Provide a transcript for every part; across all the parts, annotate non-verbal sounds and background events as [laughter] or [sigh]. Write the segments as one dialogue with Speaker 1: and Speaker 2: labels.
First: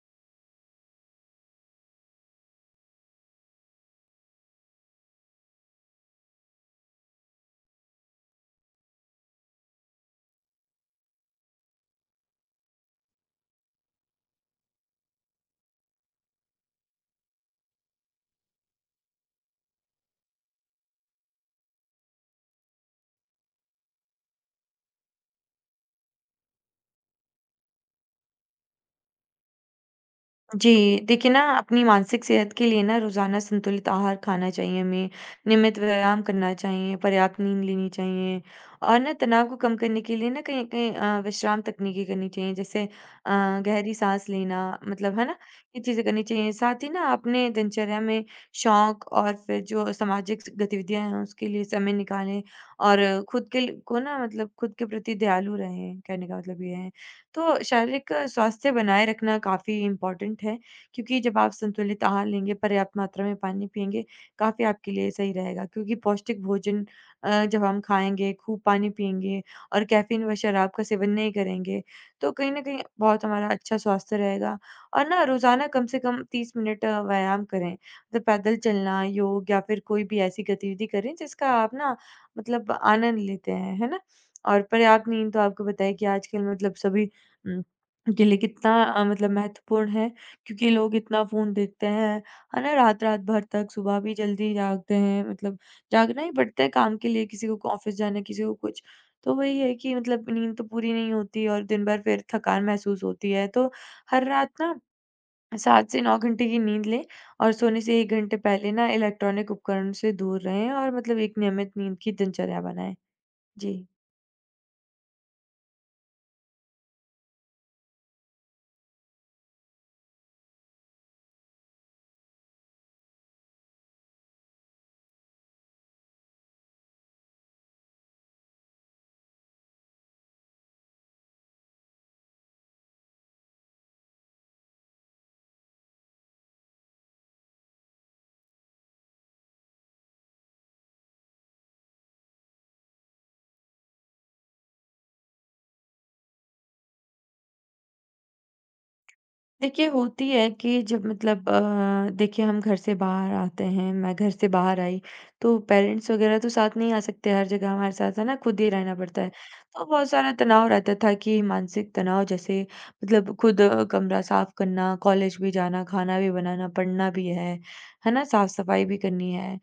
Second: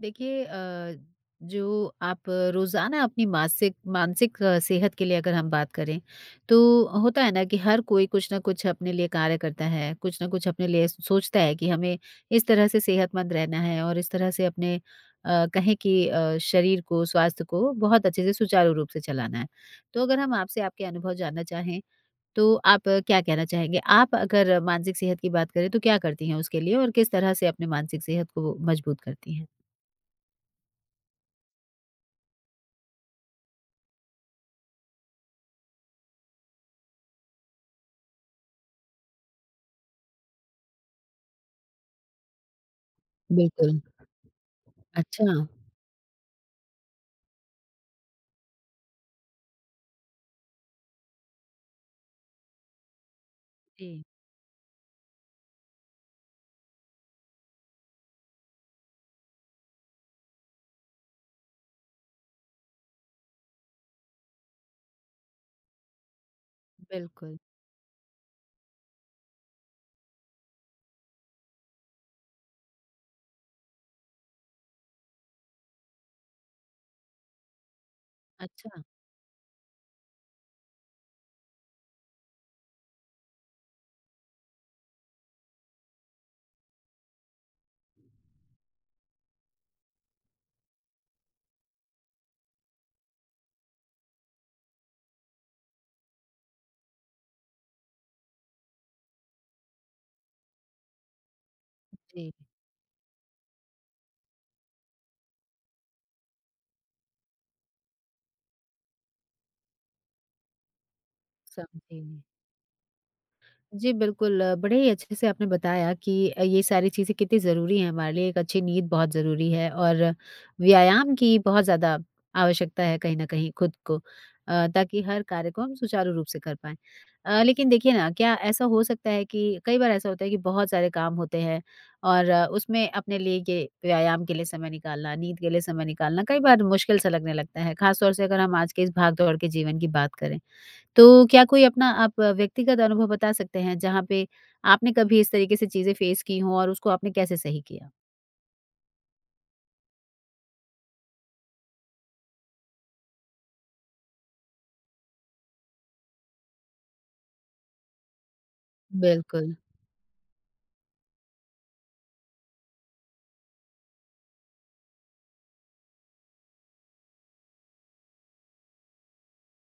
Speaker 1: देखिए जो आप रोज़ाना अपनी मासिक मानसिक सेहत के लिए अगर हम बात करें, तो होता है ना कि हर कोई कुछ ना कुछ अपने लिए कार्य करता है, कुछ ना कुछ अपने लिए सोचता है कि हमें इस तरह से सेहतमंद रहना है और इस तरह से अपने कहें कि शरीर को, स्वास्थ्य को बहुत अच्छे से सुचारू रूप से चलाना है। तो अगर हम आपसे आपके अनुभव जानना चाहें, तो आप क्या कहना चाहेंगे? आप अगर मानसिक सेहत की बात करें, तो क्या करती हैं उसके लिए और किस तरह से अपने मानसिक सेहत को मजबूत करती हैं?
Speaker 2: जी, देखिए ना अपनी मानसिक सेहत के लिए ना रोज़ाना संतुलित आहार खाना चाहिए हमें, नियमित व्यायाम करना चाहिए, पर्याप्त नींद लेनी चाहिए और ना तनाव को कम करने के लिए ना कहीं न कहीं विश्राम तकनीकें करनी चाहिए, जैसे
Speaker 1: बिल्कुल।
Speaker 2: गहरी साँस लेना, मतलब
Speaker 1: अच्छा।
Speaker 2: है ना? ये चीज़ें करनी चाहिए। साथ ही ना अपने दिनचर्या में शौक और फिर जो सामाजिक स गतिविधियाँ हैं उसके लिए समय निकालें और खुद के ल को
Speaker 1: जी,
Speaker 2: ना मतलब खुद के प्रति दयालु रहें, कहने का मतलब ये है। तो शारीरिक स्वास्थ्य बनाए रखना काफ़ी इम्पोर्टेंट है, क्योंकि जब आप संतुलित आहार लेंगे, पर्याप्त मात्रा में पानी पिएँगे, काफ़ी आपके लिए सही रहेगा, क्योंकि पौष्टिक भोजन
Speaker 1: बिल्कुल।
Speaker 2: जब हम खाएँगे, खूब पानी पिएँगे और कैफ़ीन व शराब का सेवन नहीं करेंगे, तो कहीं न कहीं बहुत हमारा अच्छा स्वास्थ्य रहेगा और ना रोज़ाना कम से कम 30 मिनट व्यायाम करें। मतलब पैदल
Speaker 1: अच्छा।
Speaker 2: चलना, योग या फिर कोई भी ऐसी गतिविधि करें जिसका आप ना मतलब आनंद लेते हैं, है ना? और पर्याप्त नींद तो आपको पता है कि आजकल मतलब सभी हुँ। के लिए कितना मतलब महत्वपूर्ण है, क्योंकि लोग इतना फ़ोन देखते हैं, है ना? रात-रात भर तक, सुबह भी जल्दी जागते हैं, मतलब जागना ही पड़ता है काम के लिए, किसी को क ऑफ़िस जाना है, किसी को कुछ। तो वही है कि मतलब नींद तो पूरी नहीं होती और दिन भर फिर
Speaker 1: जी।
Speaker 2: थकान महसूस होती है। तो हर रात ना 7 से 9 घंटे की नींद लें और सोने से 1 घंटे पहले ना इलेक्ट्रॉनिक उपकरण से दूर रहें और मतलब एक नियमित नींद
Speaker 1: समझी।
Speaker 2: की दिनचर्या बनाएँ। जी।
Speaker 1: जी, बिल्कुल। बड़े ही अच्छे से आपने बताया कि ये सारी चीज़ें कितनी ज़रूरी हैं हमारे लिए। एक अच्छी नींद बहुत ज़रूरी है और व्यायाम की बहुत ज़्यादा आवश्यकता है कहीं न कहीं खुद को ताकि हर कार्य को हम सुचारू रूप से कर पाएँ। लेकिन देखिए ना, क्या ऐसा हो सकता है कि कई बार ऐसा होता है कि बहुत सारे काम होते हैं और उसमें अपने लिए ये व्यायाम के लिए समय निकालना, नींद के लिए समय निकालना कई बार मुश्किल सा लगने लगता है, ख़ास तौर से अगर हम आज के इस भाग-दौड़ के जीवन की बात करें। तो क्या कोई अपना आप व्यक्तिगत अनुभव बता सकते हैं जहाँ पे आपने कभी इस तरीके से चीज़ें फेस की हों और उसको आपने कैसे सही किया?
Speaker 2: देखिए, होती है कि जब मतलब देखिए हम घर से बाहर आते हैं, मैं घर से बाहर आई, तो पेरेंट्स वगैरह तो साथ नहीं आ सकते हर जगह हमारे साथ, है ना? खुद ही रहना पड़ता है।
Speaker 1: बिल्कुल।
Speaker 2: तो बहुत सारा तनाव रहता था कि मानसिक तनाव जैसे मतलब खुद कमरा साफ करना, कॉलेज भी जाना, खाना भी बनाना, पढ़ना भी है ना? साफ-सफाई भी करनी है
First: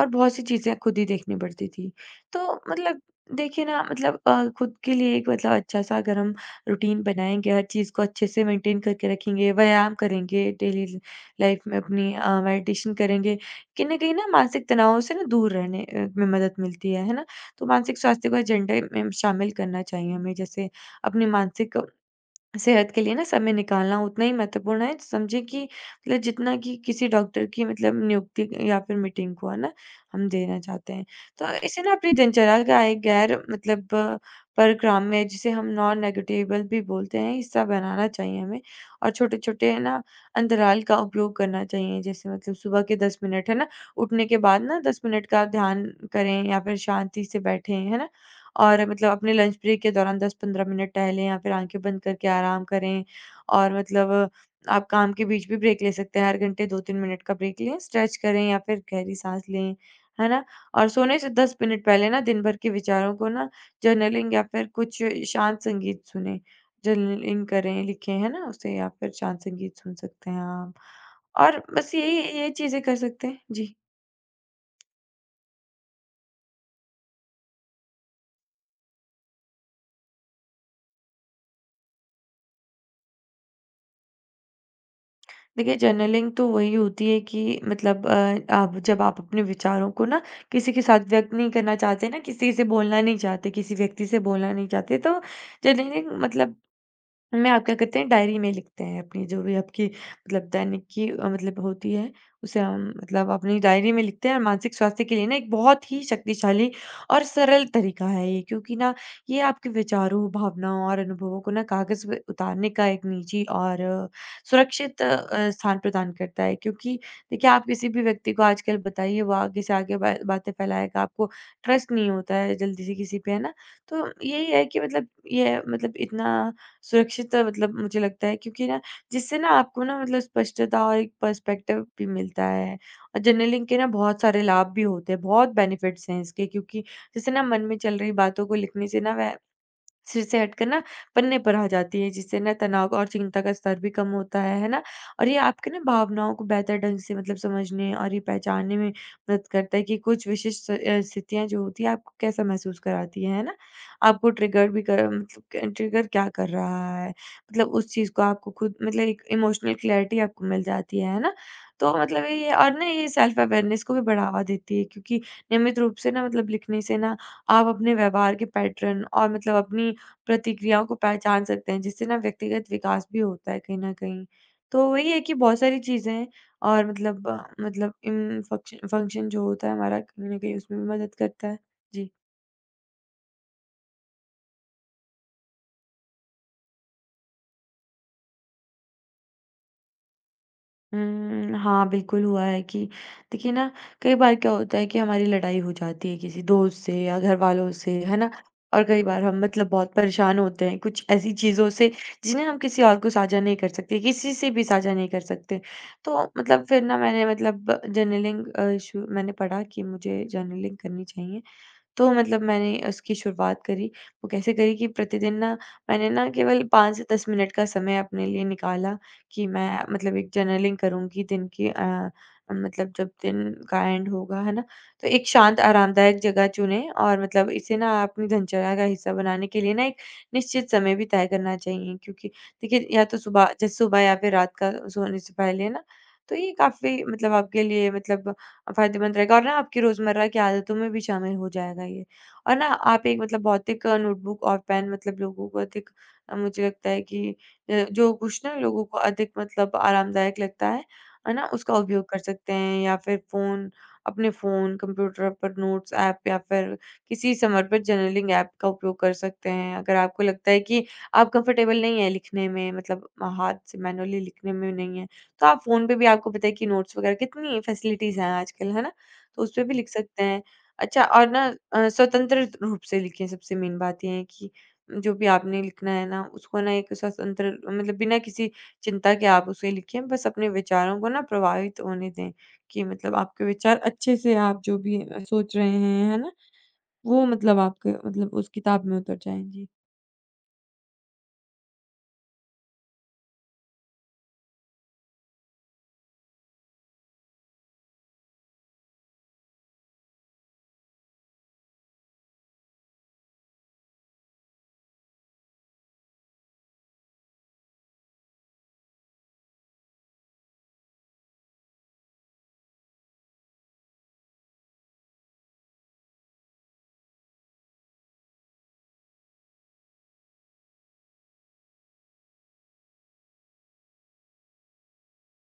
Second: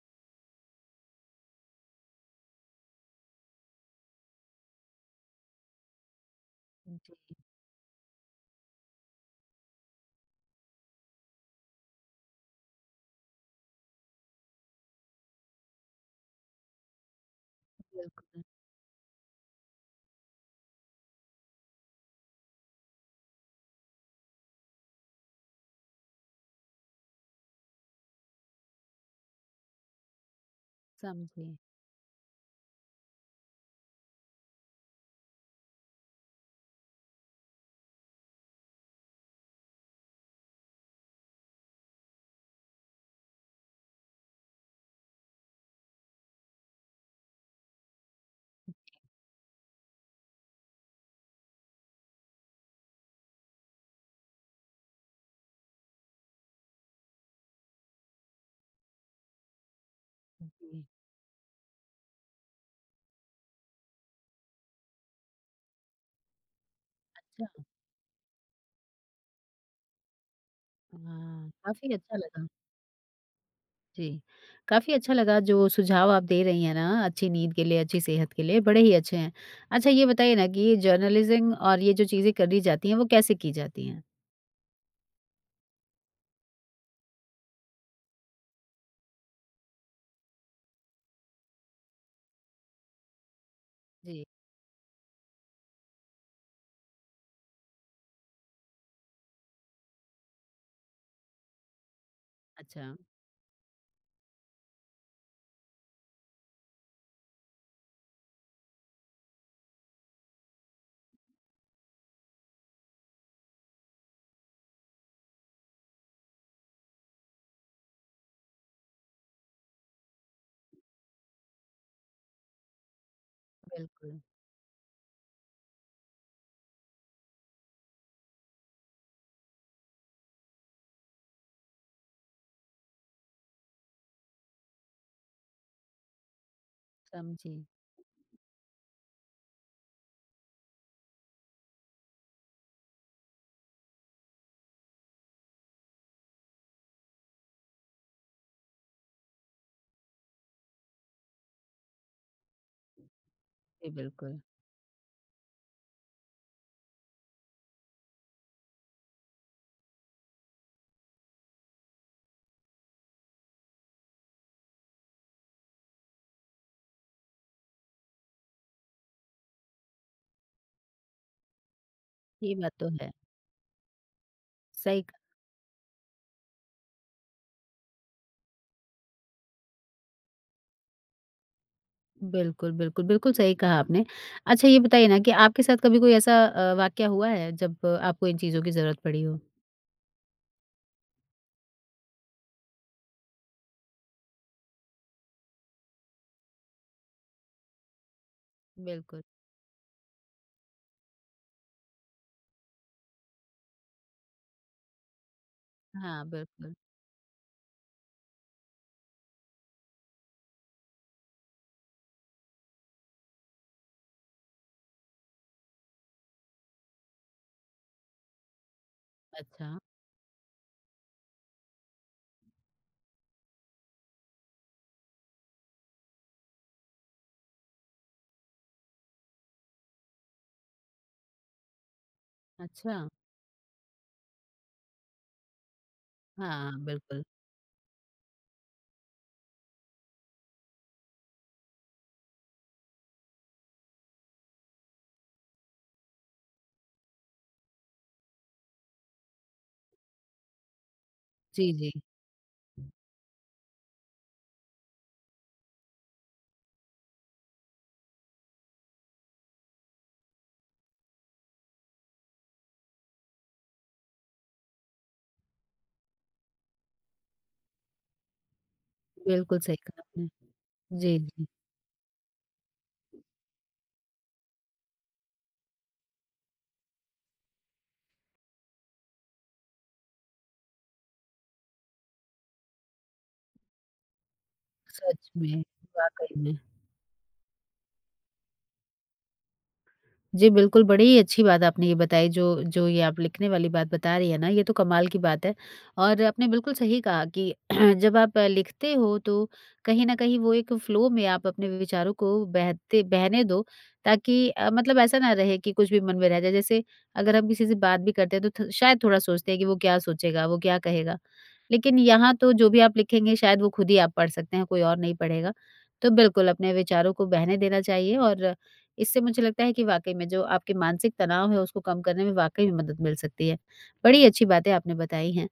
Speaker 2: और बहुत सी चीज़ें खुद ही देखनी पड़ती थी। तो मतलब देखिए ना मतलब खुद के लिए एक मतलब अच्छा-सा अगर हम रूटीन
Speaker 1: जी,
Speaker 2: बनाएँगे, हर चीज़ को अच्छे से मेंटेन करके रखेंगे, व्यायाम करेंगे, डेली ज़ लाइफ में अपनी मेडिटेशन करेंगे, कहीं न कहीं ना मानसिक तनावों से ना दूर रहने में मदद मिलती है ना? तो मानसिक स्वास्थ्य को
Speaker 1: बिल्कुल।
Speaker 2: एजेंडे में शामिल करना चाहिए हमें, जैसे अपनी मानसिक सेहत के लिए ना समय निकालना उतना ही महत्वपूर्ण है, समझे, कि मतलब जितना कि किसी डॉक्टर की मतलब नियुक्ति या फिर मीटिंग को है ना हम देना चाहते हैं।
Speaker 1: समझी।
Speaker 2: तो इसे ना अपनी दिनचर्या का एक गैर मतलब परक्राम्य, जिसे हम नॉन नेगोटिएबल भी बोलते हैं, हिस्सा बनाना चाहिए हमें और छोटे छोटे है ना अंतराल का उपयोग करना चाहिए, जैसे मतलब सुबह के 10 मिनट है ना, उठने के बाद ना 10 मिनट का ध्यान करें या फिर शांति से बैठें, है ना। और मतलब अपने लंच ब्रेक के दौरान 10-15 मिनट टहलें या फिर आँखें बंद करके आराम करें। और मतलब आप काम के बीच भी ब्रेक ले सकते हैं, हर घंटे 2-3 मिनट का ब्रेक लें, स्ट्रेच करें या फिर गहरी सांस लें, है ना?
Speaker 1: जी।
Speaker 2: और सोने से 10 मिनट पहले ना दिन भर के विचारों को ना जर्नलिंग या फिर कुछ शांत संगीत सुनें। जर्नलिंग
Speaker 1: अच्छा।
Speaker 2: करें, लिखें, है ना? उसे या फिर शांत संगीत सुन सकते हैं आप।
Speaker 1: हाँ,
Speaker 2: और
Speaker 1: काफ़ी
Speaker 2: बस
Speaker 1: अच्छा
Speaker 2: यही
Speaker 1: लगा।
Speaker 2: ये चीज़ें कर सकते हैं। जी।
Speaker 1: जी, काफ़ी अच्छा लगा जो सुझाव आप दे रही हैं ना अच्छी नींद के लिए, अच्छी सेहत के लिए, बड़े ही अच्छे हैं। अच्छा ये बताइए ना कि ये जर्नलिज़्म और ये जो चीज़ें करी जाती हैं वो कैसे की जाती हैं?
Speaker 2: देखिए, जर्नलिंग तो वही होती है कि मतलब आप जब आप अपने विचारों को ना किसी के साथ व्यक्त नहीं करना चाहते, ना किसी से बोलना नहीं चाहते, किसी व्यक्ति से
Speaker 1: जी।
Speaker 2: बोलना नहीं चाहते, तो जर्नलिंग मतलब में आप क्या करते हैं, डायरी में लिखते हैं अपनी, जो भी आपकी मतलब दैनिक की मतलब होती है, उसे हम
Speaker 1: अच्छा।
Speaker 2: मतलब अपनी डायरी में लिखते हैं, और मानसिक स्वास्थ्य के लिए ना एक बहुत ही शक्तिशाली और सरल तरीका है ये, क्योंकि ना ये आपके विचारों, भावनाओं और अनुभवों को ना कागज पे उतारने का एक निजी और सुरक्षित स्थान प्रदान करता है, क्योंकि देखिए आप किसी भी व्यक्ति को आजकल बताइए, वो आगे से आगे बातें फैलाएगा, आपको ट्रस्ट नहीं होता है जल्दी से किसी पे, है ना? तो
Speaker 1: बिल्कुल।
Speaker 2: यही है कि मतलब ये मतलब इतना सुरक्षित मतलब मुझे लगता है, क्योंकि ना जिससे ना आपको ना मतलब स्पष्टता और एक पर्सपेक्टिव भी मिलता है और जर्नलिंग के ना बहुत सारे लाभ भी होते हैं, बहुत बेनिफिट्स हैं इसके, क्योंकि जैसे ना
Speaker 1: समझी।
Speaker 2: मन में चल रही बातों को लिखने से ना वह सिर से हटकर ना पन्ने पर आ जाती है, जिससे ना तनाव और चिंता का स्तर भी कम होता है ना? और ये आपके ना भावनाओं को बेहतर ढंग से मतलब समझने और ये पहचानने में मदद करता है, कि कुछ विशिष्ट स्थितियाँ जो होती हैं आपको कैसा महसूस कराती हैं, है ना?
Speaker 1: जी,
Speaker 2: आपको
Speaker 1: बिल्कुल।
Speaker 2: ट्रिगर भी कर मतलब ट्रिगर क्या कर रहा है? मतलब उस चीज़ को आपको खुद मतलब एक इमोशनल क्लैरिटी आपको मिल जाती है ना? तो मतलब ये और ना ये सेल्फ अवेयरनेस को भी बढ़ावा देती है, क्योंकि नियमित रूप से ना मतलब लिखने से ना आप अपने व्यवहार के पैटर्न और मतलब अपनी प्रतिक्रियाओं को पहचान सकते हैं, जिससे ना
Speaker 1: ये
Speaker 2: व्यक्तिगत
Speaker 1: बात तो
Speaker 2: विकास
Speaker 1: है।
Speaker 2: भी होता है कहीं न कहीं। तो
Speaker 1: सही।
Speaker 2: वही है कि बहुत सारी चीज़ें हैं और मतलब मतलब इन फंक्शन फंक्शन जो होता है हमारा, कहीं न कहीं उसमें भी मदद करता है। जी।
Speaker 1: बिल्कुल, बिल्कुल, बिल्कुल सही कहा आपने। अच्छा ये बताइए ना कि आपके साथ कभी कोई ऐसा वाक़या हुआ है जब आपको इन चीज़ों की ज़रूरत पड़ी हो?
Speaker 2: हुँ, हाँ, बिल्कुल हुआ है कि देखिए ना, कई बार क्या होता है कि हमारी लड़ाई हो जाती है किसी दोस्त से या घरवालों से, है ना? और कई
Speaker 1: बिल्कुल।
Speaker 2: बार हम मतलब बहुत परेशान होते हैं कुछ ऐसी चीज़ों से, जिन्हें हम किसी और को साझा नहीं कर सकते, किसी से भी साझा नहीं कर सकते। तो
Speaker 1: हाँ,
Speaker 2: मतलब
Speaker 1: बिल्कुल।
Speaker 2: फिर ना मैंने मतलब जर्नलिंग अ, शु मैंने पढ़ा कि मुझे जर्नलिंग करनी चाहिए। तो मतलब मैंने उसकी शुरुआत करी। वो कैसे करी कि प्रतिदिन ना मैंने ना केवल 5 से 10 मिनट का समय अपने लिए निकाला, कि
Speaker 1: अच्छा।
Speaker 2: मैं मतलब एक जर्नलिंग करूँगी दिन की, मतलब जब दिन का एंड होगा, है ना? तो एक शांत आरामदायक जगह चुनें, और मतलब इसे ना अपनी दिनचर्या का हिस्सा बनाने के लिए ना एक निश्चित समय भी तय करना चाहिए, क्योंकि देखिए
Speaker 1: अच्छा।
Speaker 2: या तो सुबह, जैसे सुबह या फिर रात का सोने से पहले ना, तो ये
Speaker 1: हाँ,
Speaker 2: काफ़ी
Speaker 1: बिल्कुल।
Speaker 2: मतलब आपके लिए मतलब फ़ायदेमंद रहेगा और ना आपकी रोज़मर्रा की आदतों में भी शामिल हो जाएगा ये। और ना आप एक मतलब भौतिक नोटबुक और पेन मतलब लोगों को अधिक मुझे लगता है कि जो कुछ ना लोगों को अधिक मतलब आरामदायक लगता है ना?
Speaker 1: जी,
Speaker 2: उसका
Speaker 1: जी।
Speaker 2: उपयोग कर सकते हैं, या फिर फ़ोन अपने फ़ोन, कंप्यूटर पर नोट्स ऐप या फिर किसी समर्पित जर्नलिंग ऐप का उपयोग कर सकते हैं। अगर आपको लगता है कि आप कंफ़र्टेबल नहीं हैं लिखने में, मतलब हाथ से मैनुअली लिखने में नहीं हैं, तो आप फ़ोन पे भी, आपको पता है कि नोट्स वगैरह कितनी फैसिलिटीज़ हैं आजकल, है ना? तो
Speaker 1: बिल्कुल
Speaker 2: उसपे भी
Speaker 1: सही
Speaker 2: लिख
Speaker 1: कहा
Speaker 2: सकते
Speaker 1: आपने।
Speaker 2: हैं। अच्छा,
Speaker 1: जी,
Speaker 2: और ना
Speaker 1: जी।
Speaker 2: स्वतंत्र रूप से लिखें, सबसे मेन बात ये है कि जो भी आपने लिखना है ना, उसको ना एक स्वतंत्र मतलब बिना किसी चिंता के आप उसे लिखें, बस अपने विचारों को ना प्रभावित होने दें, कि मतलब आपके विचार अच्छे से, आप जो भी
Speaker 1: सच
Speaker 2: सोच
Speaker 1: में,
Speaker 2: रहे हैं, है ना,
Speaker 1: वाक़ई में।
Speaker 2: वो मतलब आपके मतलब उस किताब में उतर जाएँ। जी।
Speaker 1: जी, बिल्कुल, बड़ी ही अच्छी बात आपने ये बताई जो जो ये आप लिखने वाली बात बता रही हैं ना, ये तो कमाल की बात है और आपने बिल्कुल सही कहा कि [clears throat] जब आप लिखते हो तो कहीं न कहीं वो एक फ़्लो में आप अपने विचारों को बहते बहने दो ताकि मतलब ऐसा ना रहे कि कुछ भी मन में रह जाए। जैसे अगर हम किसी से बात भी करते हैं तो थ शायद थोड़ा सोचते हैं कि वो क्या सोचेगा, वो क्या कहेगा। लेकिन यहाँ तो जो भी आप लिखेंगे शायद वो खुद ही आप पढ़ सकते हैं, कोई और नहीं पढ़ेगा। तो बिल्कुल अपने विचारों को बहने देना चाहिए और इससे मुझे लगता है कि वाक़ई में जो आपके मानसिक तनाव है उसको कम करने में वाक़ई में मदद मिल सकती है। बड़ी अच्छी बातें आपने बताई हैं।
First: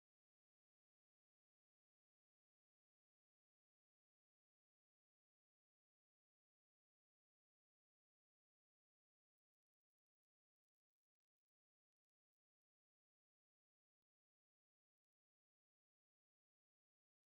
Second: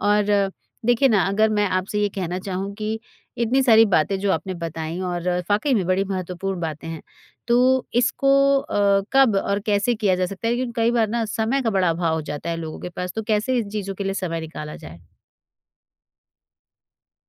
Speaker 1: और देखिए ना अगर मैं आपसे ये कहना चाहूँ कि इतनी सारी बातें जो आपने बताई और वाक़ई में बड़ी महत्वपूर्ण बातें हैं। तो इसको कब और कैसे किया जा सकता है? क्योंकि कई बार ना समय का बड़ा अभाव हो जाता है लोगों के पास, तो कैसे इन चीज़ों के लिए समय निकाला जाए?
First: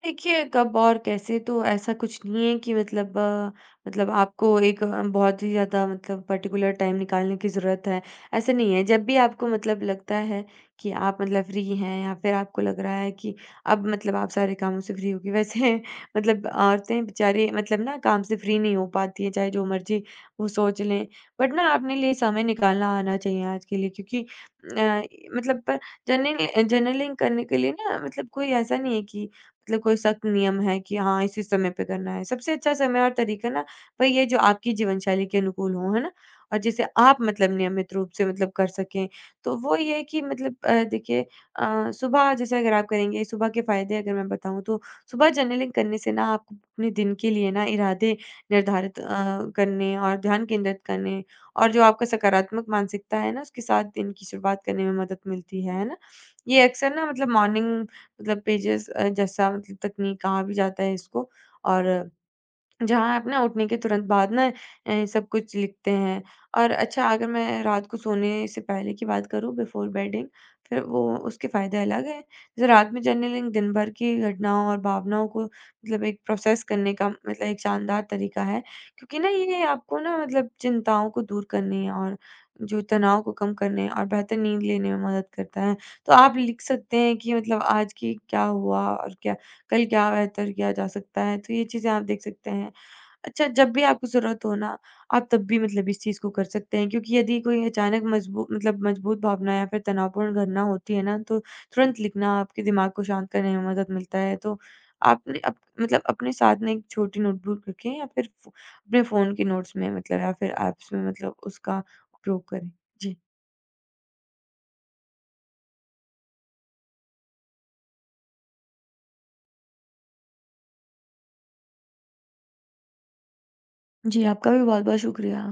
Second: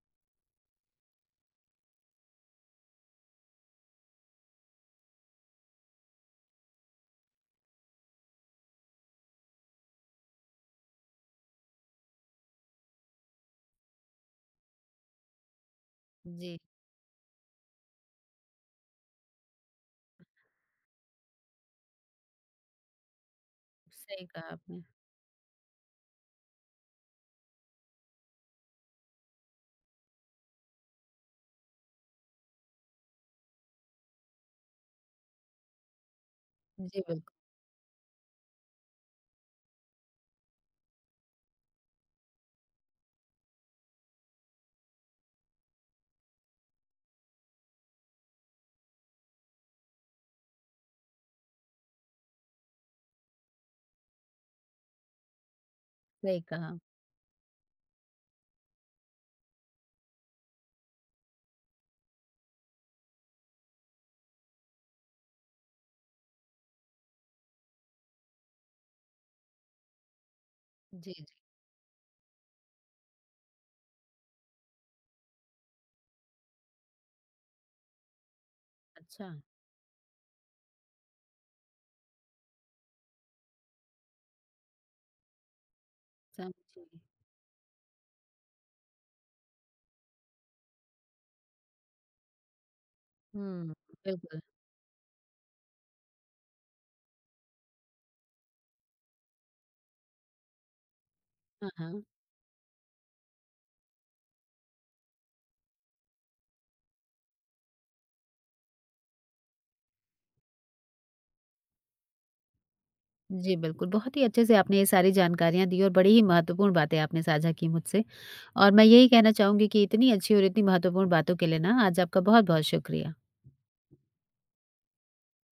Speaker 2: देखिए, कब और कैसे तो ऐसा कुछ नहीं है, कि मतलब मतलब आपको एक बहुत ही ज़्यादा मतलब पर्टिकुलर टाइम निकालने की ज़रूरत है, ऐसा नहीं है। जब भी आपको मतलब लगता है कि आप मतलब फ्री हैं, या फिर आपको लग रहा है कि अब मतलब आप सारे कामों से फ्री होगी। वैसे [laughs] मतलब
Speaker 1: जी,
Speaker 2: औरतें बेचारी मतलब ना काम से फ्री नहीं हो पाती हैं, चाहे जो मर्ज़ी वो सोच लें। बट ना अपने लिए समय निकालना आना चाहिए आज के लिए,
Speaker 1: सही
Speaker 2: क्योंकि
Speaker 1: कहा आपने।
Speaker 2: अ, मतलब जर्नलिंग जर्नलिंग करने के लिए ना मतलब कोई ऐसा नहीं है कि मतलब कोई सख्त नियम है कि हाँ इसी समय पे करना है। सबसे अच्छा समय और तरीका ना वही है जो आपकी जीवन शैली के अनुकूल हो, है ना? और जिसे
Speaker 1: जी,
Speaker 2: आप
Speaker 1: बिल्कुल,
Speaker 2: मतलब नियमित रूप से मतलब कर सकें। तो वो ये है कि मतलब देखिए सुबह जैसे अगर आप करेंगे, सुबह के फ़ायदे अगर मैं बताऊँ तो सुबह जर्नलिंग करने से ना आपको अपने दिन के लिए ना इरादे निर्धारित करने और ध्यान केंद्रित करने और जो आपका सकारात्मक मानसिकता है ना उसके साथ दिन की शुरुआत करने में मदद मिलती है ना?
Speaker 1: सही
Speaker 2: ये
Speaker 1: कहा।
Speaker 2: अक्सर ना मतलब मॉर्निंग मतलब पेजेस जैसा मतलब तकनीक कहा भी जाता है इसको, और जहाँ आप ना उठने के तुरंत बाद ना सब कुछ लिखते हैं। और अच्छा, अगर मैं रात को सोने से पहले की बात करूँ, बिफ़ोर बेडिंग, फिर वो
Speaker 1: जी, जी।
Speaker 2: उसके फ़ायदे अलग हैं। जैसे रात में जर्नलिंग दिन भर की घटनाओं और भावनाओं को मतलब एक प्रोसेस करने का मतलब एक शानदार तरीका है। क्योंकि
Speaker 1: अच्छा।
Speaker 2: ना ये आपको ना मतलब चिंताओं को दूर करने और जो तनाव को कम करने और बेहतर नींद लेने में मदद करता है। तो आप लिख
Speaker 1: समझी।
Speaker 2: सकते हैं कि मतलब आज की क्या हुआ और क्या कल क्या बेहतर किया जा सकता है। तो ये चीज़ें आप देख सकते हैं। अच्छा, जब
Speaker 1: हुँ,
Speaker 2: भी आपको
Speaker 1: बिल्कुल।
Speaker 2: ज़रूरत हो ना, आप तब भी मतलब इस चीज़ को कर सकते हैं, क्योंकि यदि कोई अचानक मजबू मतलब मजबूत भावना या फिर तनावपूर्ण घटना होती है ना, तो
Speaker 1: हाँ,
Speaker 2: तुरंत
Speaker 1: हाँ।
Speaker 2: लिखना आपके दिमाग को शांत करने में मदद मिलता है। तो आपने अप मतलब अपने साथ में एक छोटी नोटबुक रखें, या फिर फ़ो अपने फ़ोन के नोट्स में, मतलब या फिर ऐप्स में मतलब उसका उपयोग करें। जी।
Speaker 1: जी, बिल्कुल। बहुत ही अच्छे से आपने ये सारी जानकारियाँ दी और बड़ी ही महत्वपूर्ण बातें आपने साझा की मुझसे। और मैं यही कहना चाहूँगी कि इतनी अच्छी और इतनी महत्वपूर्ण बातों के लिए ना आज आपका बहुत-बहुत शुक्रिया।
Speaker 2: जी, आपका भी बहुत-बहुत शुक्रिया।